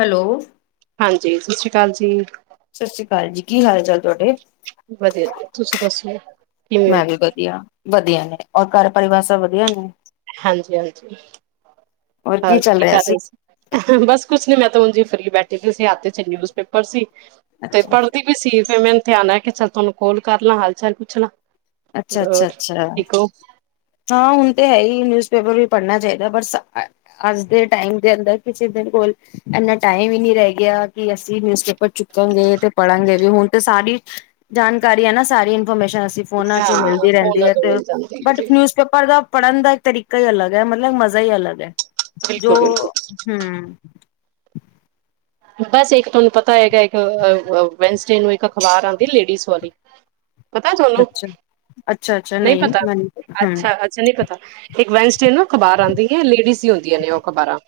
Hello. ਹਾਂਜੀ, ਸਤਿ ਸ਼੍ਰੀ ਅਕਾਲ ਜੀ। ਸਤਿ ਸ੍ਰੀ ਅਕਾਲ ਜੀ, ਕੀ ਹਾਲ-ਚਾਲ? ਵਧੀਆ, ਤੁਸੀਂ ਦੱਸੋ? ਕਿਵੇਂ ਹੋ ਮੈਂ ਵੀ ਵਧੀਆ, ਵਧੀਆ ਨੇ। ਔਰ, ਘਰ ਪਰਿਵਾਰ ਸਭ ਵਧੀਆ ਨੇ? ਹਾਂਜੀ-ਹਾਂਜੀ ਹੋਰ, ਕੀ ਕਰ ਰਹੇ ਸੀ? ਬਸ ਕੁਛ ਨੀ, ਮੈਂ ਤਾਂ ਉਂਝ ਹੀ ਕੱਲੀ ਬੈੇਠੀ ਸੀ [unintelligible] ਤੇ ਅੱਛਾ ਨਿਊਜ਼ਪੇਪਰ ਸੀ ਤੇ ਅੱਛਾ, ਪੜ੍ਹਦੀ ਵੀ ਸੀ। ਫਿਰ ਮੈਨੂੰ ਧਿਆਨ ਆਇਆ ਕੇ ਚੱਲ ਤੁਹਾਨੂੰ ਕੌਲ ਕਰ ਲਾਂ। ਹਾਲ-ਚਾਲ ਪੁੱਛਲਾ। ਅੱਛਾ, ਹੋਰ, ਅੱਛਾ ਅੱਛਾ ਠੀਕ ਹੋ। ਹਾਂ, ਹੁਣ ਤੇ ਹੈ ਹੀ, ਨਿਊਜ਼ ਪੇਪਰ ਵੀ ਪੜ੍ਹਨਾ ਚਾਹੀਦਾ, ਪਰ ਅੱਜ ਦੇ ਟਾਈਮ ਦੇ ਅੰਦਰ, ਕਿਸੇ ਦੇ ਕੋਲ ਇੰਨਾ ਟਾਈਮ ਹੀ ਨਹੀਂ ਰਹਿ ਗਿਆ ਕਿ ਅਸੀਂ ਨਿਊਜ਼ ਪੇਪਰ ਚੀਕਾ ਗੇ ਤੇ ਪੜ੍ਹਨਗੇ ਵੀ। ਹੁਣ ਤੇ ਸਾਰੀ ਜਾਣਕਾਰੀ ਹੈ ਨਾ ਸਾਰੀਆਂ ਹਮੇਸ਼ਾ ਅਸੀ ਫੋਨਾਂ ਚ ਹੀ ਹਾਂ ਮਿਲਦੀ ਰਹਿੰਦੀ ਫੋਨਾਂ ਹੈ ਤੋਂ ਤੇ ਮਿਲ ਜਾਂਦੀ ਹੈ ਬਟ ਜੀ ਨਿਊਜ਼ਪੇਪਰ ਦਾ ਪੜ੍ਹਨ ਦਾ ਇੱਕ ਤਰੀਕਾ ਹੀ ਅਲੱਗ ਹੈ। ਮਤਲਬ, ਮਜ਼ਾ ਹੀ ਅਲੱਗ ਹੈ। ਜੋ ਬਿਲਕੁਲ ਬਿਲਕੁਲ ਹੂ ਖਾਲੀ ਬਸ ਇੱਕ ਤੁਹਾਨੂੰ ਪਤਾ ਹੋਏਗਾ। ਇੱਕ ਅ-ਅ- ਵੈਨਸਡੇ ਨੂੰ ਇੱਕ ਅਖ਼ਬਾਰ ਆਉਂਦੀ, ਲੇਡੀਜ਼ ਵਾਲੀ। ਪਤਾ ਤੁਹਾਨੂੰ, ਅੱਛਾ ਅੱਛਾ-ਅੱਛਾ ਨਹੀਂ ਪਤਾ। ਮੈਨੂੰ ਹੂੰ ਅੱਛਾ-ਅੱਛਾ, ਨਹੀਂ ਪਤਾ, ਇੱਕ ਵੈਨਸਡੇ ਨੂੰ ਅਖਬਾਰ ਆਉਂਦੀ ਹੈ। ਲੇਡੀਜ਼ ਦੀ ਹੁੰਦੀਆਂ ਨੇ ਉਹ ਅਖਬਾਰਾਂ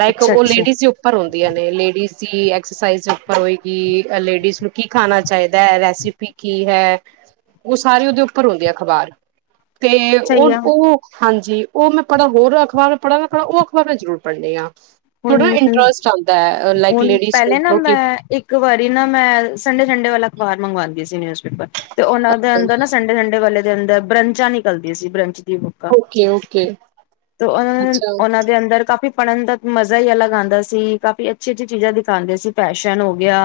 ਲਾਇਕ ਉਹ ਅੱਛਾ-ਅੱਛਾ ਲੇਡੀਜ਼ ਉਪਰ ਹੁੰਦੀਆਂ ਨੇ। ਲੇ ਕਿਸੀ ਐਕਸਰਸਾਈਜ਼ ਦੇ ਉੱਪਰ ਹੋਏਗੀ। ਐ ਲੇਡੀਜ਼ ਨੂੰ ਕੀ ਖਾਣਾ ਚਾਹੀਦਾ ਹੈ। ਰੈਸਪੀ ਕੀ ਹੈ, ਉਹ ਸਾਰੇ ਉਹਦੇ ਉੱਪਰ ਹੁੰਦੀ ਐ ਅਖਬਾਰ। ਤੇ ਸਹੀ ਆ ਉਹ-ਉਹ ਹਾਂਜੀ, ਉਹ ਮੈਂ ਪੜ੍ਹਾ, ਹੋਰ ਅਖ਼ਬਾਰ ਪੜ੍ਹਾ ਨਾ ਪੜ੍ਹਾ। ਉਹ ਅਖਬਾਰਾਂ ਮੈਂ ਜ਼ਰੂਰ ਪੜ੍ਹਦੀ ਆਂ। ਥੋੜਾ ਇੰਟਰਸਟ ਆਉਂਦਾ ਹੈ। ਲਾਈਕ ਹੁਣ ਲੇਡੀਜ਼ ਨੂੰ ਪਹਿਲੇ ਨਾ ਪ੍ਰੋਟੀਨ ਮੈਂ, ਇੱਕ ਵਾਰੀ ਨਾ ਮੈਂ, ਸੰਡੇ ਸੰਡੇ ਵਾਲਾ ਬਾਹਰ ਮੰਗਵਾਉਂਦੀ ਸੀ, ਨਿਊਜ਼। ਤੇ ਉਹਨਾਂ ਦੇ ਅੰਦਰ ਨਾ, ਸੰਡੇ-ਸੰਡੇ ਵਾਲੇ ਦੇ ਅੰਦਰ ਬਰੰਚਾਂ ਨਿਕਲਦੀਆਂ ਸੀ ਬਰੰਚ। ਬੁੱਕ ਓਕੇ ਓਕੇ ਤੇ ਉਨ, ਅੱਛਾ ਉਹਨਾਂ ਦੇ ਅੰਦਰ ਕਾਫੀ ਪੜਨ। ਮਜ਼ਾ ਹੀ ਅਲੱਗ ਆਉਂਦਾ ਸੀ, ਕਾਫ਼ੀ ਅੱਛੀ ਅੱਛੀ ਚੀਜ਼ਾਂ ਦਿਖਾਉਂਦੇ ਸੀ, ਫੈਸ਼ਨ ਹੋ ਗਿਆ।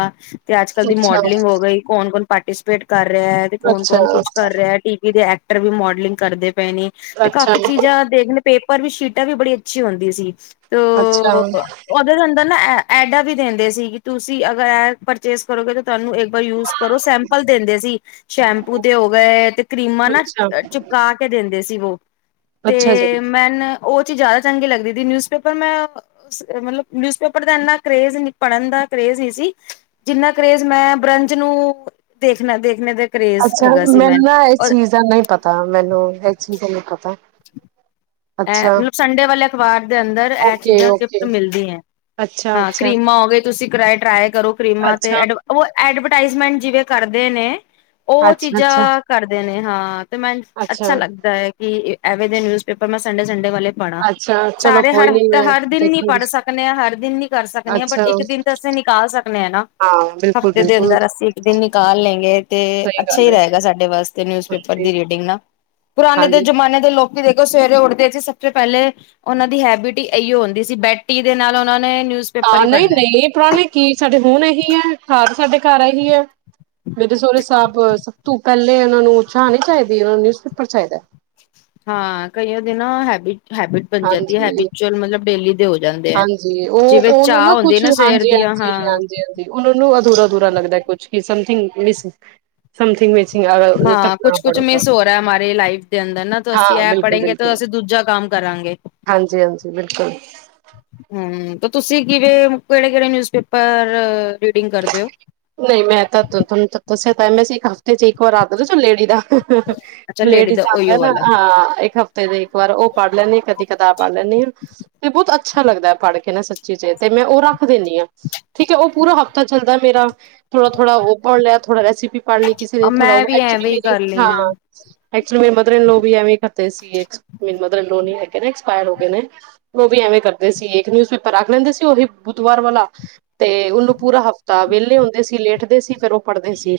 ਤੇ ਅੱਜ ਕਲ ਦੀ ਅੱਛਾ ਮੋਡਲਿੰਗ ਹੋ ਗਈ ਕੌਣ ਕੌਣ ਪਾਰਟੀਸੀਪੇਟ। ਕਰ ਰਿਹਾ ਹੈ, ਤੇ ਕੌਣ ਅੱਛਾ ਕੌਣ ਕੁਛ ਕਰ ਰਿਹਾ ਟੀ ਵੀ ਦੇ ਵੀ ਮੋਡਲਿੰਗ ਕਰਦੇ। ਪਏ ਨੇ, ਤੇ ਅੱਛਾ ਕਾਫ਼ੀ ਚੀਜ਼ਾਂ ਦੇਖ ਲ ਪੇਪਰ ਵੀ ਸ਼ੀਟਾਂ ਵੀ ਬੜੀ ਅੱਛੀ ਹੁੰਦੀ ਸੀ। ਤ ਅੱਛਾ ਉਹਦੇ ਅੰਦਰ ਨਾ ਐਡਾਂ ਵੀ ਦਿੰਦੇ ਸੀ ਕਿ, ਤੁਸੀਂ ਅਗਰ ਇਹ ਪਰਚੇਸ ਕਰੋਗੇ ਤਾਂ ਤੁਹਾਨੂੰ ਯੂਜ ਕਰੋ ਸੈਂਪਲ ਦਿੰਦੇ ਸੀ, ਸ਼ੈਂਪੂ ਦੇ ਹੋ ਗਏ ਤੇ ਕਰੀਮਾਂ ਨਾ ਅੱਛਾ ਚਿਪਕਾ ਕੇ ਦਿੰਦੇ ਸੀ, ਵੋ ਅੱਛਾ ਜੀ। ਤੇ ਮੈਨ ਉਹ ਚੀ ਜ਼ਿਆਦਾ ਚੰਗੀ ਲੱਗਦੀ ਦੀ ਨਿਊਜ਼ ਮੈਂ ਮਤਲਬ, ਨਿਊਜ਼ਪੇਪਰ ਦਾ ਇੰਨਾ ਕਰੇਜ ਪੜ੍ਹਨ ਦਾ ਕਰੇਜ ਹੀ ਸੀ, ਜਿੰਨਾ ਕਰੇਜ ਮੈਂ ਬ੍ਰੰਜ ਨੂੰ ਦੇਖਣਾ ਦੇਖਣੇ ਦੇ ਅੱਛਾ ਮੈਨੂੰ ਨਾ, ਇਸ ਚੀਜ਼ ਦਾ ਨਹੀਂ ਪਤਾ ਮੈਨੂੰ ਇਸ ਚੀਜ਼ ਦਾ ਨਹੀਂ ਪਤਾ। ਇਹ ਅੱਛਾ। ਮਤਲਬ ਸੰਡੇ ਵਾਲੇ ਵਡ। ਦੇ ਅੰਦਰ ਇਹ ਓਕੇ ਚੀਜ਼ਾਂ ਓਕੇ ਗਿਫਟ ਮਿਲਦੀਆਂ, ਅੱਛਾ ਹਾਂ ਅੱਛਾ ਕਰੀਮਾਂ ਹੋ ਗਏ ਤੁਸੀਂ ਕਰਅ ਟਰੈਅ। ਕਰੋ ਕਰੀਮਾ ਤੇ ਅੱਛਾ। ਐਡ ੳ ਐਡ ਰਟਾਈਜ਼ਮੈਂਟ ਜਿਵੇਂ ਕਰਦੇ ਨੇ ਅੱਛਾ ਉਹ ਚੀਜ਼ਾਂ ਕਰਦੇ ਨੇ। ਹਾਂ। ਤੇ, ਮੈ ਅੱਛਾ ਲੱਗਦਾ ਹੈ ਕਿ ਨਿਊਜ਼ਪੇਪਰ। ਮੈਂ ਸੰਡੇ ਸੰਡੇ ਵਾਲੇ ਪੜਾ, ਅੱਛਾ ਚਲੋ ਸਾਰੇ ਕੋਈ ਹਰ ਨੀ ਹਫਤੇ ਮੈਂ ਹਰ ਦਿਨ ਨੀ ਦੇਖਾਂਗੀ ਪੜ੍ਹ ਸਕਨੇ ਆ ਹਰ ਦਿਨ ਨੀ ਕਰ ਸਕਨੇ ਆ, ਬਟ ਅੱਛਾ ਇੱਕ ਦਿਨ ਤੇ ਅਸੀਂ ਨਿਕਾਲ ਸਕਨੇ ਹਾ ਨਾ, ਹਾਂ ਬਿਲਕੁਲ ਹਫ਼ਤੇ ਦੇ ਬਿਲਕੁਲ। ਅੰਦਰ ਅਸੀ ਇੱਕ ਦਿਨ ਨਿਕਾਲ ਲੈਂਗੇ ਤੇ ਸਹੀ ਅੱਛਾ ਗੱਲ ਹੀ ਹੈ ਰਹੇਗਾ, ਸਾਡੇ ਵਾਸਤੇ ਨਿਊਜ਼ ਪੇਪਰ ਹਾਂਜੀ ਦੀ ਰੀਡਿੰਗ ਨਾ ਪੁਰਾਣੇ ਦੇ ਹਾਂਜੀ। ਜਮਾਨੇ ਦੇ ਲੋਕ ਦੇ ਸਵੇਰੇ ਉੱਠਦੇ ਸੀ, ਸਭ ਤੋਂ ਪਹਿਲੇ ਉਹਨਾਂ ਦੀ ਹੈਬਿਟ ਹੀ ਇਹੋ ਹੁੰਦੀ ਸੀ, ਬੈਟੀ ਦੇ ਨਾਲ ਉਹਨਾਂ ਨੂੰ ਹਾਂ, ਨਈਂ ਨਈਂ ਪੁਰਾਣੇ ਕੀ ਸਾਡੇ ਹੁਣ ਇਹੀ ਐ ਖਾ ਸਾਡੇ ਘਰ ਇਹੀ ਓ ਮੇਰੇ ਸਹੁਰੇ ਸਾਹਿਬ ਸਭ ਤੂ ਪਹਿਲੇ ਉਹਨਾਂ ਨੂੰ ਉਚਾਹ ਨਹੀਂ ਚਾਹੀਦੀ ਉਹਨਾਂ ਨੂੰ ਨਿਊਜ਼ਪੇਪਰ ਚਾਹੀਦਾ। ਹਾਂ ਕਈਆਂ ਦੇ ਨਾ ਹੈਬਿਟ ਹੈਬਿਟ ਬਣ ਜਾਂਦੀ ਐ, ਹਾਂਜੀ ਬੀਚੁਅਲ ਮਤਲਬ ਡੇਲੀ ਦੇਓ ਹਾਂਜੀ ਉਹ, ਉਹਨੂੰ ਨਾ ਕੁਛ ਸਵੇਰ ਹਾਂਜੀ ਦੀਆਂ ਹਾਂਜੀ ਹਾਂ ਹਾਂਜੀ ਹਾਂਜੀ ਉਹਨਾਂ ਨੂੰ ਅਧੂਰਾ-ਅਧੂਰਾ ਲੱਗਦਾ ਕੁਛ ਸਮਥਿੰਗ ਮਿਸ ਸਮਥਿੰਗ ਵਿੱਚ ਹਾਂ ਕੁਛ ਕੁਛ ਮਿਸ ਹੋ ਰਿਹਾ ਮਾਰੀ ਲਾਈਫ ਦੇ ਅੰਦਰ ਨਾ ਅਸੀਂ ਹਾਂ ਇਹ ਬਿਲਕੁਲ ਪੜ੍ਹੇਗੇ ਤੇ ਬਿਲਕੁਲ ਅਸੀਂ ਦੂਜਾ ਕੰਮ ਕਰਾਂਗੇ। ਹਾਂਜੀ ਹਾਂਜੀ ਬਿਲਕੁਲ ਹਂ ਤੁਸੀਂ ਕਿਵੇਂ, ਕਿਹੜੇ ਕਿਹੜੇ ਨਿਊਜ਼ਪੇਪਰ ਰੀਡਿੰਗ ਕਰਦੇ ਓ? ਨਹੀਂ ਮੈਂ ਤਾਂ ਤੁ ਤੁਹਾਨੂੰ ਦ ਦੱਸਿਆ ਤਾਂ ਮੈਂ ਇੱਕ ਹਫ਼ਤੇ ਚ ਇੱਕ ਵਾਰ ਰਾ ਆ ਲੇਡੀ ਦਾ ਅੱਛਾ ਲੇਡੀ ਦਾ ਲੇਡੀਜ਼ ਆਉਂਦਾ ਉਹੀਓ ਨਾ, ਵਾਲਾ ਹਾਂ ਇੱਕ ਹਫ਼ਤੇ ਦੇ ਇੱਕ ਵਾਰ ਉਹ ਪੜ੍ਹ ਲੈਂਣੀ ਆ ਕਦੀ ਕਿਤਾਬ ਪੜ੍ਹ ਲੈਂਣੀ ਤੇ ਬਹੁਤ ਅ ਅੱਛਾ ਲੱਗਦਾ ਐ ਪੜ੍ਹ ਕੇ ਨਾ ਸੱਚੀ ਜੇ ਤੇ ਮੈਂ ਉਹ ਰਾ ਦਿੰਦੀ ਹਾਂ ਠੀਕ ਐ ਉਹ ਪੂਰਾ ਹਫ਼ਤਾ ਚੱਲਦਾ ਮੇਰਾ ਥੋੜਾ-ਥੋੜਾ ਉਹ ਪੜ ਲਿਆ, ਥੋੜਾ ਰੈਸੀਪੀ ਵੀ ਪੜ੍ਹ ਲਈ ਕਿਸੇ ਨੇ ਥੋੜਾ ਮੈਂ ਉਹ ਵੀ ਐਕਚੁਲੀ ਐਵੇਂ ਹੀ ਮੇਰੀ ਕਰ ਹਾਂ ਲੈਣਾ ਐਕਚੁਲੀ ਮੇਰੀ ਮਦਰ ਇੰਨਲਾਅ ਵੀ ਇਵੇਂ ਕਰਦੇ ਸੀ ਇਚ ਮੇਰੀ ਮਦਰ ਇੰਨਲਾਅ ਨਈਂ ਹੇਗੇ, ਏਕਸਪਾਇਰ ਹੋ ਗਏ ਨੇ, ਉਹ ਵੀ ਐਵੇਂ ਕਰਦੇ ਸੀ ਇੱਕ ਨਿਊਜ਼ ਪੇਪਰ ਰਖ ਲੈਂਦੇ ਸੀ ਉਹੀ ਬੁੱਧਵਾਰ ਵਾਲਾ, ਤੇ ਉਹਨੂੰ ਪੂਰਾ ਹਫ਼ਤਾ ਵਿਹਲੇ ਹੋ ਸੀ ਲੇਟਦੇ ਸੀ ਫਿਰ ਉਹ ਪੜ੍ਹਦੇ ਸੀ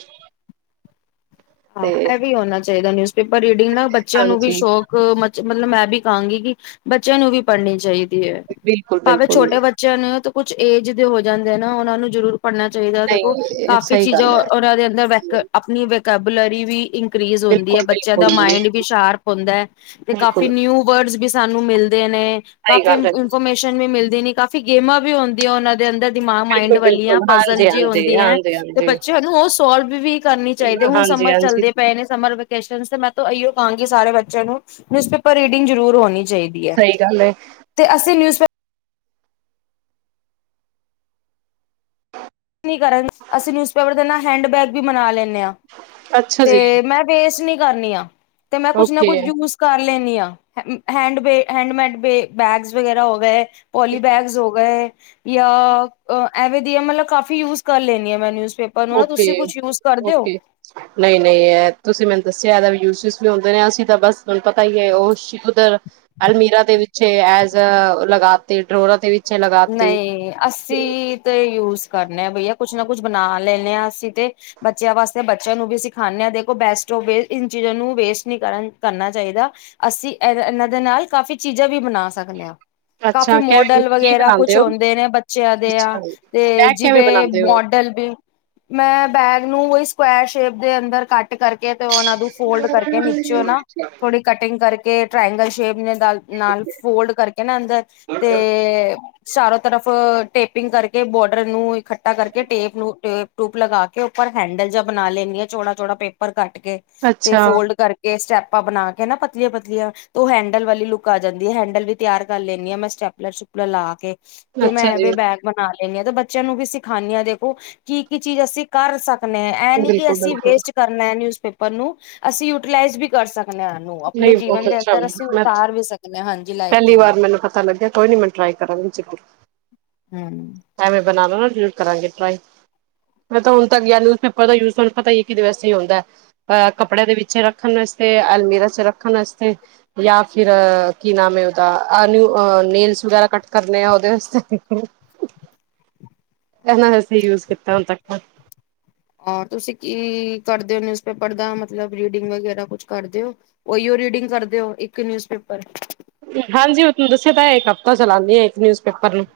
ਹਾਂ ਤੇ ਇਹ ਵੀ ਹੋਣਾ ਚਾਹੀਦਾ ਨਿਊਜ਼ਪੇਪਰ ਰੀਡਿੰਗ ਨਾ ਬੱਚਿਆਂ ਨੂੰ ਵੀ ਹਾਂਜੀ ਸ਼ੌਕ ਮਚ ਮਤਲਬ ਮੈਂ ਵੀ ਕਹਾਂਗੀ ਕਿ ਬੱਚਿਆਂ ਨੂੰ ਵੀ ਪੜ੍ਹਨੀ ਚਾਹੀ ਦੀ ਏ, ਬਿਲਕੁਲ ਭਾਵੇਂ ਬਿਲਕੁਲ ਛੋਟੇ ਬੱਚਿਆਂ ਨੇ ਹੋ ਕੁੱਛ ਏਜ ਦੇ ਹੋ ਜਾਂਦੇ ਆ ਨਾ ਉਹਨਾਂ ਨੂੰ ਜ਼ਰੂਰ ਪੜ੍ਹਨਾ ਚਾਹੀਦਾ ਦੇਖੋ ਨਹੀਂ ਕਾਫ਼ੀ ਸਹੀ ਚੀਜ਼ਾਂ ਗੱਲ ਹੈ ਉਹਨਾਂ ਦੇ ਅੰਦਰ ਵੇਕ ਆਪਣੀ ਵੇਕ ਕੈਬਲਰੀ ਵੀ ਇਂ ਇੰਕਰੀਜ ਹੁੰਦੀ ਐ, ਬਿਲਕੁਲ ਬੱਚਿਆਂ ਦਾ ਬਿਲਕੁਲ ਮਾਇੰਡ ਵੀ ਸ਼ਾਰਪ ਹੁੰਦਾ ਐ ਤੇ ਕਾਫੀ ਬਿਲਕੁਲ ਨਿਊ ਵਰਡਸ ਵੀ ਸਾਨੂੰ ਮਿਲਦੇ ਨੇ ਸਹੀ ਕਾਫੀ ਗੱਲ ਹੈ ਇਨਫੋਰਮੇਸ਼ਨ ਵੀ ਮਿਲਦ ਨਈਂ ਕਾਫ਼ੀ ਗੇਮਾਂ ਵੀ ਹੰਦੀਆਂ ਉਹਨਾਂ ਦੇ ਅੰਦਰ ਦਿਮਾਗ ਮਾਇਂਡ ਬਿਲਕੁਲ ਵਾਲੀਆ ਬਿਲਕੁਲ ਪਜਲ ਹਾਂਜੀ ਜਿ ਹਾਂਜੀ ਹੁੰਦੀ ਐ ਹਾਂਜੀ ਤੇ ਹਾਂਜੀ ਬੱਚਿਆਂ ਨੂੰ ਉਹ ਸੋਲਵ ਵੀ ਕਰਨੀ ਚਾਹੀਦੀ। ਹੁਣ ਹਾਂਜੀ ਸਮਰ ਹਾਂਜੀ ਚੱਲਦੇ ਪਏ ਨੇ, ਸਮਰ ਵੈਕੇਸ਼ਨ ਤੇ ਮੈਂ ਤੋਂ ਇਹੀਓ ਕਹਾਂਗੀ ਸਾਰੇ ਬਚ ਚਿਆਂ ਨੂੰ ਨਿਊਜ਼ਪੇਪਰ ਰੀਡਿੰਗ ਜ਼ਰੂਰ ਹੋਣੀ ਚਾਈਦੀ ਐ ਸਹੀ ਗੱਲ ਹੈ ਤੇ ਅਸੀਂ ਨਿਊਜ਼ਪੇਪਰ ਨਹੀਂ ਕਰਨ ਅਸੀਂ ਨਿਊਜ਼ਪੇਪਰ ਦੇ ਨਾਲ ਹੈਂਡਬੈਗ ਵੀ ਬਨਾ ਲੈਣੇ ਅੱਛਾ ਤੇ ਜੀ ਮੈਂ ਵੇਸ ਨੀਂ ਕਰਨੀ ਆ ਤੇ ਮੈਂ ਕੁੱਛ ਨਾ ਓਕੇ ਕੁਝ, ਯੂਜ ਕਰ ਲੈਣੀ ਹੈਂਡਮੈ ਹੈਂਡਮੈਟਸ ਬੈਗਸ ਵਗੈਰਾ ਹੋ ਗਏ ਪੋਲੀ ਬੈਗਸ ਹੋ ਗਏ ਐਵੇ ਦੀਆ ਮਤਲਬ ਕਾਫੀ ਯੂਜ ਕਰ ਲੇਨੀ ਆਂ ਮੈਨੂੰ ੳਕੇ, ੳਕੇ, ਨਹੀਂ-ਨਹੀਂ ਏ ਤੁਸੀਂ ਮੈਨੂੰ ਦੱਸਿਆ ਇਹਦਾ ਯੂਜ ਤੁਸੀਂ ਆਉਂਦੇ ਆਂ ਅਸੀਂ ਤਾਂ ਬਸ, ਤੁਹਾਨੂੰ ਪਤਾ ਹੀ ਹੈ, ਉਹ ਉਧਰ ਅਲਮੀਰਾ ਦੇ ਵਿੱ ਚ ਐਜ ਲਗਾ ਤੇ ਡਰੋਰਾਂ ਤੇ ਵੀ ਨਹੀਂ, ਅਸੀਂ ਤੇ ਯੂਜ ਕਰਨੇ ਹਾਂ ਬਈਆ ਕੁਛ ਨਾ ਕੁਛ ਬਣਾ ਲੈਂਦੇ ਹਾਂ ਅਸੀਂ ਤੇ, ਬੱਚਿਆਂ ਵਾਸਤੇ ਬੱਚਿਆਂ ਨੂੰ ਵੀ ਸਿਖਾਨੇ ਹਾਂ, ਦੇਖੋ ਬੈਸਟ ਇਨ ਚੀਜ਼ਾਂ ਨੂੰ ਵੇਸਟ ਨਹੀਂ ਕਰਨ ਕਰਨਾ ਚਾਹੀਦਾ ਅਸੀਂ ਇਹ ਇਹਨਾਂ ਦੇ ਨਾਲ ਕਾਫ਼ੀ ਚੀਜ਼ਾਂ ਵੀ ਬਣਾ ਸਕਦੇ ਹਾਂ। ਕਾਫੀ ਅੱਛਾ ਕਿਵੇਂ ਮੋਡਲ ਕੀ ਵਗੇਰਾ ਕੁਛ ਬਣਾਦੇ ਹੋ? ਹੁੰਦੇ ਨੇ ਬੱਚਿਆਂ ਦੇ, ਆ ਅੱਛਾ ਤੇ ਬੈਗ ਕਿਵੇਂ ਜਿਵੇਂ ਬਣਾਦੇ ਹੋ? ਮੋਡਲ ਵੀ ਮੈਂ ਬੈਗ ਨੂੰ ਉਹੀ ਸਕੁਐਰ ਸ਼ੇਪ ਦੇ ਅੰਦਰ ਕੱਟ ਕਰਕੇ ਤੇ ਉਹਨਾ ਨੂੰ ਫੋਲਡ ਕਰਕੇ ਨੀਚੇ ਨਾ, ਥੋੜੀ ਕਟਿੰਗ ਕਰ ਕੇ ਟ੍ਰਇਂਗਲ ਸ਼ੇਪ ਨੇ ਦਾ-ਨਾਲ ਫੋਲਡ ਕਰਕੇ ਨਾ ਅੰਦਰ ਤੇ ਤਰਫ ਟੇਪਿੰਗ ਕਰਕੇ ਬੋਡਰ ਨੂੰ ਇਕੱਠਾ ਕਰਕੇ ਟੇਪ ਨੂੰ ਟੇਪ ਟੂਪ ਲਗਾ ਕੇ, ਉੱਪਰ ਹੈਂਡਲ ਜਾ ਬਨਾ ਲੈਂਨੀ ਆਂ, ਚੋੜਾ ਚੋੜਾ ਪੇਪਰ ਕਟ ਕੇ ਤੇ ਅੱਛਾ, ਫੋਲਡ ਕਰਕੇ ਸਟੈਪ ਆਪਾਂ ਬਣਾ ਕੇ ਨਾ, ਪਤਲੀਆਂ-ਪਤਲੀਆਂ ਤੇ ਉਹ ਹੈਂਡਲ ਵਾਲੀ ਲੁੱਕ ਆ ਜਾਂਦੀ ਹੈ ਹੈਂਡਲ ਵੀ ਤਿਆਰ ਕਰ ਲੈਂਨੀ ਆਂ, ਮੈਂ ਸਟੈਪਲਰ ਸੁਪਲਰ ਲਾ ਕੇ ਤੇ ਮੈਂ ਅੱਛਾ ਜੀ ਇਹਵੇ ਬੈਗ ਬਣਾ ਲ ਇਨਾ ਤਾਂ ਬੱਚਿਆਂ ਨੂੰ ਵੀ ਸਿਖਾਂਨੀਆਂ, ਦੇਖੋ ਕੀ ਕੀ ਚੀਜ਼ ਅਸੀਂ ਕਰ ਸਕ ਨੇ ਹਾਂ ਐ ਨਹੀਂ ਨੀ ਕਿ, ਅਸੀਂ ਬਿਲਕੁਲ-ਬਿਲਕੁਲ ਵੇਸਟ ਕਰਨਾ ਨਿਊਜ਼ਪੇਪਰ ਓਨੂੰ ਅਸੀਂ ਯੂਟੀਲਾਈਜ਼ ਵੀ ਕਰ ਸਕ ਨਹੀਂ ਬਹੁਤ ਅੱਛਾ, ਮੈਂ ਉਤਾਰ ਵੀ ਸਕਦੇ ਹਾਂ ਹਾਂਜੀ ਲਾਈਫ ਦੇ ਪਹਿਲੀ ਵਾਰ ਅੰਦਰ ਮੈਨੂੰ ਪਤਾ ਲੱਗਿਆ, ਕੋਈ ਨੀ ਮੈਂ ਟਰਾਈ ਕਰਾਂਗੀ ਜ਼ਰੂਰ। ਹਮਮ। ਬਣਾਲੋ ਨਾ ਫੇਰ ਕਰਾ ਗੇ ਟ੍ਰਾਈ, ਮੈ ਤਾ ਹੁਣ ਤਕ ਜਿਆਦਾਤਰ ਪੇਪਰ ਦਾ ਯੂਜ ਪਤਾ ਹੀ ਹੈ, ਕਿਦੇ ਵਾਸਤੇ ਹੁੰਦੈ ਆ ਕੱਪੜੇਯਾ ਦੇ ਵਿਚ ਰੱਖਣ ਵਾਸਤੇ ਅਲਮੀਰਾ ਚ ਰੱਖਣ ਵਾਸਤੇ ਯਾ ਫਿਰ ਕੀ, ਨਾਮ ਹੈ ਉਹਦਾ ਆ ਨਾਉ-ਨੇਲਸ ਵਗੈਰਾ ਕੱਟ ਕਰਨੇ ਆ, ਉਹਦੇ ਵਾਸਤੇ ਐਨਾ ਵਾਸਤੇ ਹੀ ਯੂਜ ਕੀਤਾ ਹੈ ਹੁਣ ਤਕ ਹੋਰ ਤੁਸੀਂ ਕੀ ਕਰਦੇ ਹੋ ਨਿਊਜ਼ਪੇਪਰ ਦਾ, ਮਤਲਬ ਰੀਡਿੰਗ ਵਗੈਰਾ ਕੁਛ ਕਰਦੇ ੳ ਓਹੀਓ ਰੀਡਿੰਗ ਕਰਦੇ ਹੋ ਇੱਕ ਨਿਊਜ਼ਪੇਪਰ ਹਾਂਜੀ, ਉਹ ਤਵਾਨੁ ਦੱਸਿਆ ਤਾਂ ਇੱਕ ਹਫ਼ਤਾ ਚਲਾਂਦਿਆ ਇੱਕ ਨਿਊਜ਼ਪੇਪਰ ਨੂੰ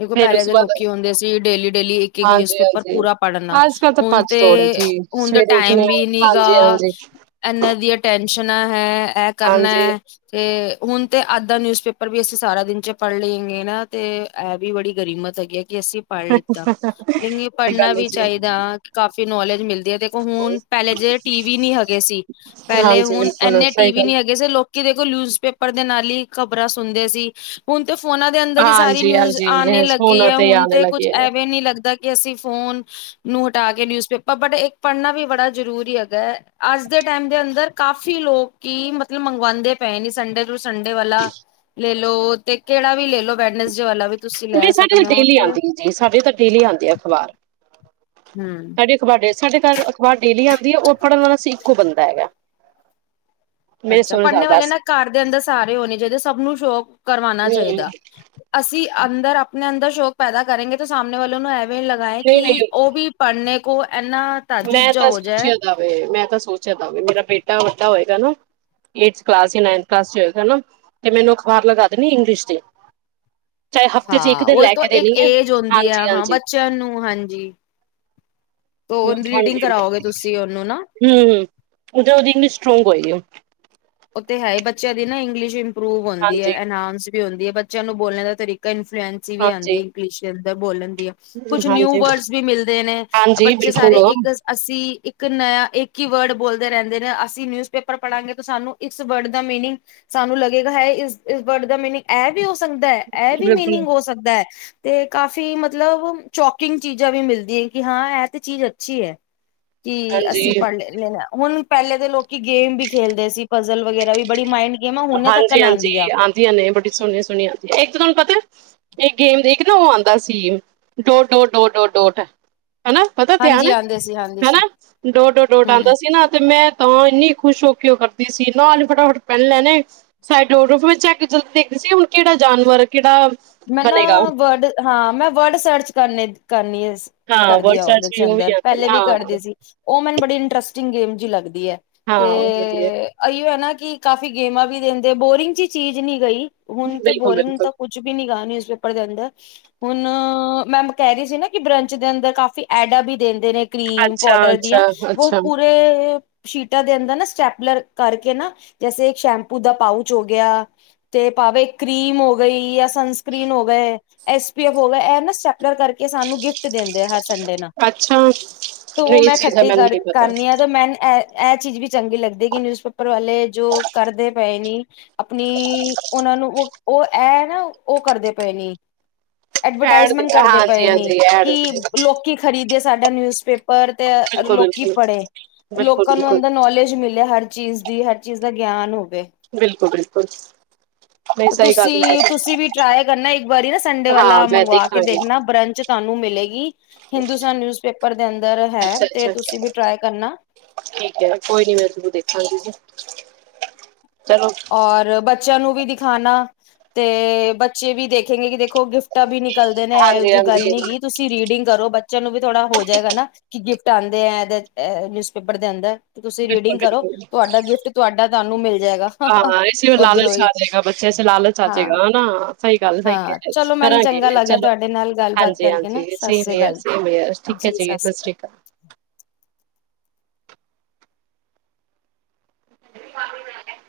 ਦੇਖੋ ਫੇਰ ਉਸ ਪਹਿਲੇ ਦੇ ਤੋਂ ਬਾਅਦ ਲੋਕੀ ਹੁੰਦੇ ਸੀ, ਡੇਲੀ-ਡੇਲੀ ਇੱਕ-ਇੱਕ ਨਿਊਜ ਹਾਂਜੀ ਪੇਪਰ ਹਾਂਜੀ ਪੂਰਾ ਪੜ੍ਹਨਾ, ਅੱਜ ਕੱਲ ਤਾਂ ਹੁਣ ਭੱਜ ਦੌੜ ਹੈ ਤੇ ਜੀ ਹੁਣ ਤਾਂ ਸਵੇਰੇ ਉੱਠਣੇ ਟਾਈਮ ਆ ਵੀ ਨੀ ਹਾਂਜੀ ਗਾ ਹਾਂਜੀ ਇਹਨਾਂ ਦੀ ਅਤੇਣ ਸ਼ਣਾ ਹੈ ਇਹ ਕਰਨਾ ਹਾਂਜੀ ਹੈ ਤੇ, ਹੁਣ ਤੇ ਅੱਜ਼ ਦਾ ਨਿਊਜ਼ਪੇਪਰ ਵੀ ਅਸੀਂ ਸਾਰਾ ਦਿਨ ਚ ਪਾੜ ਲਏ ਹੈਗੇ ਨਾ ਤੇ ਐ ਵੀ ਬੜੀ ਗਰੀਮਤ ਹੈਗੀ ਹੈ ਕਿ ਅਸੀਂ ਪੜ੍ਹ ਲਿੱਤਾ, ਲੇਕਿਨ ਸਹੀ ਪੜ੍ਹਨਾ ਗੱਲ ਹੈ ਵੀ ਜੀ ਚਾਹੀਦਾ ਕਾਫੀ ਨੌਲੇਜ ਮਿਲਦੀ ਹੈ ਦੇਖੋ ਹੁਣ ਪਹਿਲੇ ਜਿ ਟੀ-ਵੀ ਨਹੀਂ ਹੈਗੇ ਸੀ, ਪਹਿਲੇ ਹਾਂਜੀ ਹੁਣ ਬਿਲਕੁਲ ਇੰਨੇ ਸਹੀ ਟੀ-ਵੀ ਗੱਲ ਨਹੀਂ ਹੈਗੇ ਸੀ ਲੋਕੀ ਦੇਖੋ ਨਿਊਜ਼ ਪੇਪਰ ਦੇ ਨਾਲ ਹੀ ਖ਼ਬਰਾਂ ਸੁਣਦੇ ਸੀ ਹੁਣ ਤੇ ਫੋਨਾਂ ਦੇ ਅੰਦਰ ਹੀ ਸਾਰੀ ਹਾਂਜੀ ਨਿਊਜ਼ ਹਾਂਜੀ ਆਨੇ ਲੱਗੀ ਹੈ, ਹੁਣ ਆਣੇ ਤੇ ਕੁਝ ਲੱਗੇ ਆ। ਐਵੇਂ ਨੀ ਲੱਗਦਾ ਕਿ ਅਸੀਂ ਫੋਨ ਨੂੰ ਹਟਾ ਕੇ ਨਿਊਜ਼ਪੇਪਰ ਅ ਬਟ ਇੱਕ ਪੜ੍ਹਨਾ ਵੀ ਬੜਾ ਜਰੂਰੀ ਹੈਗਾ, ਅੱਜ ਦੇ ਟਾਈਮ ਦੇ ਅੰਦਰ ਕਾਫ਼ੀ ਲੋਕ ਹੀ ਮਤਲਬ ਮੰਗਵਾਉਂਦੇ ਪਏ ਨੇ ਸੰਡੇ [unintelligible] ਸੰਡੇ ਵਾਲਾ ਲੈ ਲੋ ਤੇ ਕਿਹੜਾ ਵੀ ਲੈ ਲੋ ਬੈਡਨ ਜ ਵਾਲਾ ਵੀ, ਤੁਸੀਂ ਨੀ ਲੈ ਸਾਡੇ ਸਕਦੇ ਤਾਂ ਹੋ ਡੇਲੀ ਤੇ ਆਉਂਦੀ ਆ ਜੀ ਸਾਡੇ ਤਾਂ ਡੇਲੀ ਆਉਂਦੇ ਆ ਅਖ਼ਬਾਰ। ਹੂੰ। ਸਾਡੇ ਅਖ਼ਬਾਰ ਡੇ ਸਾਡੇ ਘਰ ਅਖ਼ਬਾਰ ਡੇਲੀ ਆਉਂਦੀ ਹੈ ਉਹ ਪੜ੍ਹਨ ਵਾਲਾ ਇੱਕੋ ਬੰਦਾ ਹੈਗਾ। ਮੇਰੇ ਅੱਛਾ, ਸੋਹਰੇ ਪੜ੍ਹਨੇ ਸਾਹਿਬ ਵਾਲੇ ਬਸ ਨਾ ਘਰ ਦੇ ਅੰਦਰ ਸਾਰੇ ਹੋਣੇ ਚਾਹੀਦੇ ਸਭ ਨੂੰ ਸ਼ੌਕ ਕਰਵਾਉਣਾ ਹੂੰ ਚਾਹੀਦਾ, ਅਸੀਂ ਅੰਦਰ ਆਪਣੇ ਅੰਦਰ ਸ਼ੌਕ ਪੈਦਾ ਕਰੇਗੇ ਤੇ, ਸਾਹਣੇ ਵਾਲੋਂ ਨੂੰ ਇਹ ਲਗਾਏ ਕਿ ਨਹੀਂ ਨਹੀਂ ਉਹ ਵੀ ਪੜ੍ਹਨੇ ਕੋ ਮੈਂ ਤਾਂ ਸੋਚਿਆ ਦਾਵੇ ਮੈਂ ਤਾਂ ਸੋਚਿਆ ਦਾਵੇ ਮੇਰਾ ਬੇ ਬੇਟਾ ਵੱਡਾ ਹੋਏਗਾ ਨਾ, ਏੜਥ ਕਲਾਸ ਯਾਂ, ਨਾਇਂਥ ਕਲਾਸ ਚ ਹੈਨਾ, ਤੇ ਮੈਨੂ ਅਖ਼ਬਾਰ ਲਗਾ ਦੇਣੀ ਇੰਗਲਿਸ਼ ਦੀ। ਚਾਹੇ ਹਫ਼ਤੇ ਚ ਇੱਕ ਹਾਂ ਦਿਨ ਉਹ ਲੈ ਤੋਂ ਕੇ ਇੱਕ ਦੇਣੀ ਹੈ। ਏਜ ਹੁੰਦੀ ਆ, ਹਾਂਜੀ ਹਾਂ ਹਾਂਜੀ ਬੱਚਿਆਂ ਨੂੰ ਹਾਂਜੀ। ਤੋਂ ਰੀਡਿੰਗ ਹਾਂਜੀ, ਕਰਾਓਗੇ ਤੁਸੀਂ ਉਹਨੂੰ ਨਾ ਹੂੰ ਉਹ ਤਾਂ ਉਹਦੀ ਇੰਗਲਿਸ਼ ਸਟਰੋਂਗ ਸਹੀ ਆ ਉਹ ਤੇ ਹੈ ਬੱਚਿਆਂ ਦੀ ਨਾ ਇੰਗਲਿਸ਼ ਪ੍ਰਰੂਵ ਹੁੰਦੀ ਹਾਂਜੀ ਹੈ ਅਨਾਸ [unintelligible] ਹੁੰਦੀ ਹੈ ਬੱਚਿਆਂ ਨੂੰ ਬੋਲਣ ਦਾ ਤਰੀਕਾ ਇ ਫਰੈਂਚ ਵੀ ਆਉਂਦੀ ਹਾਂਜੀ ਇੰਗਲਿਸ਼ ਦਾ ਬੋਲਣ ਕੁਛ ਨਿਊ ਹਾਂਜੀ ਵਰਡਸ ਵੀ ਮਿਲਦੇ ਨੇ, ਹਾਂਜੀ ਬੱਚੇ ਬਿਲਕੁਲ ਸਾਰੇ ਇੱਕ ਅਸੀਂ ਇੱਕ ਇੱਕ ਨਯਾ ਇੱਕ ਹੀ ਵਰਡ ਬੋਲਦੇ ਰਹਿੰਦੇ ਨੇ, ਅਸੀਂ ਨਿਊਜ਼ਪੇਪਰ ਪੜਾਂਗੇ ਤਾਂ ਸਾਨੂੰ ਇਸ ਵਰਡ ਦਾ ਮੀਨਿੰਗ, ਸਾਨੂੰ ਲੱਗੇਗਾ ਹੈ ਇਸ ਇਸ ਵਰਡ ਦਾ ਮੀਨਿੰਗ ਐ ਵੀ ਉਸ ਹੁੰਦਾ।, ਇਹ ਵੀ ਬਿਲਕੁਲ ਮੀਨਿੰਗ ਹੋ ਸਕਦਾ ਹੈ। ਤੇ ਕਾਫੀ ਮਤਲਬ ਚੋਕਿੰਗ ਚੀਜ਼ਾਂ ਵੀ ਮਿਲਦੀਆਂ, ਕਿ ਹਾਂ ਇਹ ਤੇ ਚੀਜ਼ ਅੱਛੀ ਹੈ। ਕਿ ਹਾਂਜੀ ਅਸੀਂ ਪੜ੍ਹ ਲੈਣਾ ਹੁਣ ਪਹਿਲੇ ਦੇ ਲੋਕੀ ਗੇਮ ਵੀ ਖੇਲਦੇ ਸੀ। ਪਜ਼ਲ ਵਗੈਰਾ ਵੀ ਬੜੀ ਮਾਇੰਡ ਗੇਮ ਆ ਹੁਣੇ ਤੱਕ ਹਾਂਜੀ ਹਾਂਜੀ ਆਉਂਦੀ ਆ ਆਉਂਦੀਆਂ ਨੇ, ਬੜੀ ਸੋਹਣੀਆਂ ਸੋਹਣੀਆਂ ਆਉਂਦੀਆਂ ਨੇ ਤੁਹਾਨੂੰ ਪਤਾ ਇਹ ਗੇਮ ਇੱਕ ਨਾ ਉਹ ਆਉਂਦਾ ਸੀ, ਡੋ ਡੋ ਡੋ ਡੋ ਡੋਟ ਹੈਨਾ ਪਤਾ ਤਿਆਨ ਹਾਂਜੀ ਐ, ਆਉਂਦੇ ਸੀ ਆਉਂਦੇ ਸੀ ਹੈਨਾ ਡੋ ਡੋ ਡੋ ਡ ਹਮ ਆਂਦਾ ਸੀ ਨਾ, ਤੇ ਮੈਂ ਤਾਂ ਇਨੀ ਖੁਸ਼ ਹੋ ਕੇ ਉਹ ਕਰਦੀ ਸੀ ਨਾਲ ਈ ਫਟਾਫਟ ਪੈਨ ਲੈਣੇ ਸਾਈਡੋਰ ਰੂਫ ਵਿੱਚ ਚੱਕ ਜਲਦੀ ਦੇਖਦੀ ਸੀ ਹੁਣ ਕਿਹੜਾ ਜਾਨਵਰ ਕਿਹੜਾ ਮੈਂ ਨਾ ਬਣੇਗਾ ਵਰਡ ਹਾਂ ਮੈਂ ਵਰਡ ਸਰਚ ਕਰਨੇ ਕਰਨੀ ਹਾਂ ਵਰਡ ਕਰਦੀਆਂ ਸਰਚ ਉਹਦੇ ਚ ਵੀ ਉਹ ਅੰਦਰ ਆਉਂਦੇ ਨੇ ਪਹਿਲੇ ਵੀ ਹਾਂ ਕਰਦੀ ਸੀ ਉਹ ਮੈਨੂੰ ਬੜੀ ਇੰਟਰਸਟਿੰਗ ਗੇਮ ਜੀ ਲੱਗਦੀ ਐ ਤੇ ਹਾਂ ਉਹ ਵਧੀਆ ਅਈਓ ਹੈ ਨਾ ਕਿ ਕਾਫ਼ੀ ਗੇਮਾਂ ਵੀ ਰਿਹੰਦੀ ਐ ਬੋਰਿੰਗ ਜੀ ਚੀਜ਼ ਨੀ ਗਈ ਬਿਲਕੁਲ ਬਿਲਕੁਲ ਹਾਂ ਨਿਊਜ਼ਪੇਪਰ ਦੇ ਅੰਦਰ ਹੁਣ ਮੈਂ ਕਹਿ ਰਹੀ ਸੀ ਨਾ ਕਿ ਬਰੰਚ ਦੇ ਅੰਦਰ ਕਾਫੀ ਐਡਾਂ ਵੀ ਦੇਣ ਨੇ ਕਰੀਮ ਅੱਛਾ ਪਾਊਡਰ ਦੀਆਂ ਅੱਛਾ ਬਹੁਤ ਅੱਛਾ ਪੂਰੇ ਸ਼ੀਟਾਂ ਦੇ ਅੰਦਰ ਨਾ ਸਟੈਪਲਰ ਕਰਕੇ ਨਾ ਜੈਸੇ ਇੱਕ ਸ਼ੈਂਪੂ ਦਾ ਪਾਊਚ ਹੋ ਗਿਆ ਤੇ ਭਾਵੇਂ ਕਰੀਮ ਹੋ ਗਈ ਜਾਂ ਸੰਨ ਸਕ੍ਰੀਨ ਹੋ ਗਏ ਐਸ ਪੀ ਹੋ ਇਹ ਨਾ ਸਟੈਪਲਰ ਕਰਕੇ ਸਾਨੂੰ ਗਿਫਟ ਦਿੰਦੇ ਆ ਹਰ ਸਾਲ ਠੰਡੇ ਨਾ ਅੱਛਾ ਤੂੰ ਨਹੀਂ ਮੈਂ ਇਸ ਚੀਜ਼ ਦਾ ਖੱਟੀ ਮੈਨੂੰ ਕਰ ਨਹੀਂ ਪਤਾ ਕਰਨੀ ਆ ਤੇ ਮੈਂਨ ਐ ਐਹ ਚੀਜ਼ ਵੀ ਚੰਗੀ ਲੱਗਦੀ ਕਿ ਨਿਊਜ਼ ਪੇਪਰ ਵਾਲੇ ਜੋ ਕਰਦੇ ਪਏ ਨੀ ਆਪਣੀ ਉਹਨਾਂ ਨੂੰ ਉਹ ਐਹ ਨਾ ਔ ਕਰਦੇ ਪਏ ਨੀ ਐਡ ਐਡਵਰਟਾਈਜ਼ਮੈਂਟ ਦਿੱਤਾ ਕਰਦੇ ਹਾਂਜੀ ਪਏ ਨੇ ਹਾਂਜੀ ਐਡ ਕਿ ਬਿਲਕੁਲ ਲੋਕੀ ਖਰੀਦ ਤੇ ਸਾਡਾ ਨਿਊਜ਼ ਪੇਪਰ ਪਰ ਤੇ ਲੋਕੀ ਬਿਲਕੁਲ ਪੜ੍ਹੇ ਬਿਲਕੁਲ ਲੋਕਾਂ ਨੂੰ ਬਿਲਕੁਲ ਅੰਦਰ ਨੌਲੇਜ ਮਿਲੇ ਹਰ ਚੀਜ਼ ਦੀ ਹਰ ਚੀਜ਼ ਦਾ ਗਿਆਨ ਹੋ ਬਿਲਕੁਲ ਬਿਲਕੁਲ ਕੁਛ ਤੁਸੀਂ, ਤੁਸੀਂ ਵੀ ਟਰਾਈ ਕਰਨਾ ਇੱਕ ਵਾਰੀ ਨਾ ਸੰਡੇ ਹਾਂ ਵਾਲਾ ਮੈਂ ਮੰਗਵਾ ਕੇ ਦੇਖਾਂਗੀ ਦੇਖਣਾ ਬਰੰਚ ਤੁਹਾਨੂੰ ਮਿਲ ਲੇ ਗੀ ਹਿੰਦੁਸਤਾਨ ਨਿਊਜ਼ ਪੇਪਰ ਪੜਦੇ ਅਨ ਅੱਛਾ ਅੱਛਾ ਠੀਕ ਹੈ ਕੋਈ ਨੀ ਮੈਂ ਜ਼ਰੂਰ ਦੇਖਾਂਗੀ ਚਲੋ ਔਰ ਬੱ ਬੱਚਿਆਂ ਨੂੰ ਵੀ ਦਿਖਾਉਣਾ ਤੇ ਬੱਚੇ ਵੀ ਦੇਖੇਂਗੇ ਕਿ ਦੇਖ ਖੋ ਗਿਫਟਾਂ ਵੀ ਨਿਕਲਦੇ ਨੇ ਇਹੋ ਹਾਂਜੀ ਜਿਹੀ ਗੱਲ ਹਾਂਜੀ ਨੀ ਗੀ ਤੁਸੀਂ ਰੀਡਿੰਗ ਕਰੋ ਬੱਚਿਆਂ ਨੂੰ ਵੀ ਥੋੜਾ ਹੋ ਜਾਏਗਾ ਨਾ ਕਿ ਗਿਫਟ ਆਉਂਦੇ ਆ ਇਹ ਨਿਊਜ਼ਪੇਪਰ ਦੇ ਅੰਦਰ ਤੁਸੀਂ ਬਿਲਕੁਲ ਰੀਡਿੰਗ ਕਰੋ ਬਿਲਕੁਲ ਤੁਹਾਡਾ ਗਿਫਟ ਤੁਹਾਡਾ ਤੁਹਾਨੂੰ ਮਿਲ ਜਾਏਗਾ ਹਾਂ ਇਸ ਉੱਧਰੋਂ ਲਾਲਚ ਹੀ ਆ ਜੇਗਾ ਬੱਚਿਆਂ ਚ ਲਾਲਚ ਆ ਹਾਂ ਜੇਗਾ ਹਨਾ ਸਹੀ ਗੱਲ ਸਹੀ ਕਹਿ ਹਾਂ ਰਹੇ ਹੋ ਤੁਸੀਂ ਚਲੋ ਮੈਨੂੰ ਕਰਾਂਗੀ ਚੰਗਾ ਮੈਂ ਲੱਗਿਆ ਚਲੋ ਤੁਹਾਡੇ ਨਾਲ ਗੱਲਬਾਤ ਹਾਂਜੀ ਕਰਕੇ ਨਾ ਹਾਂਜੀ ਸਤਿ ਸੇਮ ਸ੍ਰੀ ਹੇਅਰ ਅਕਾਲ ਸੇਮ ਹੇਅਰ ਠੀਕ ਹੈ ਜੀ ਸਤਿ ਸ੍ਰੀ ਅਕਾਲ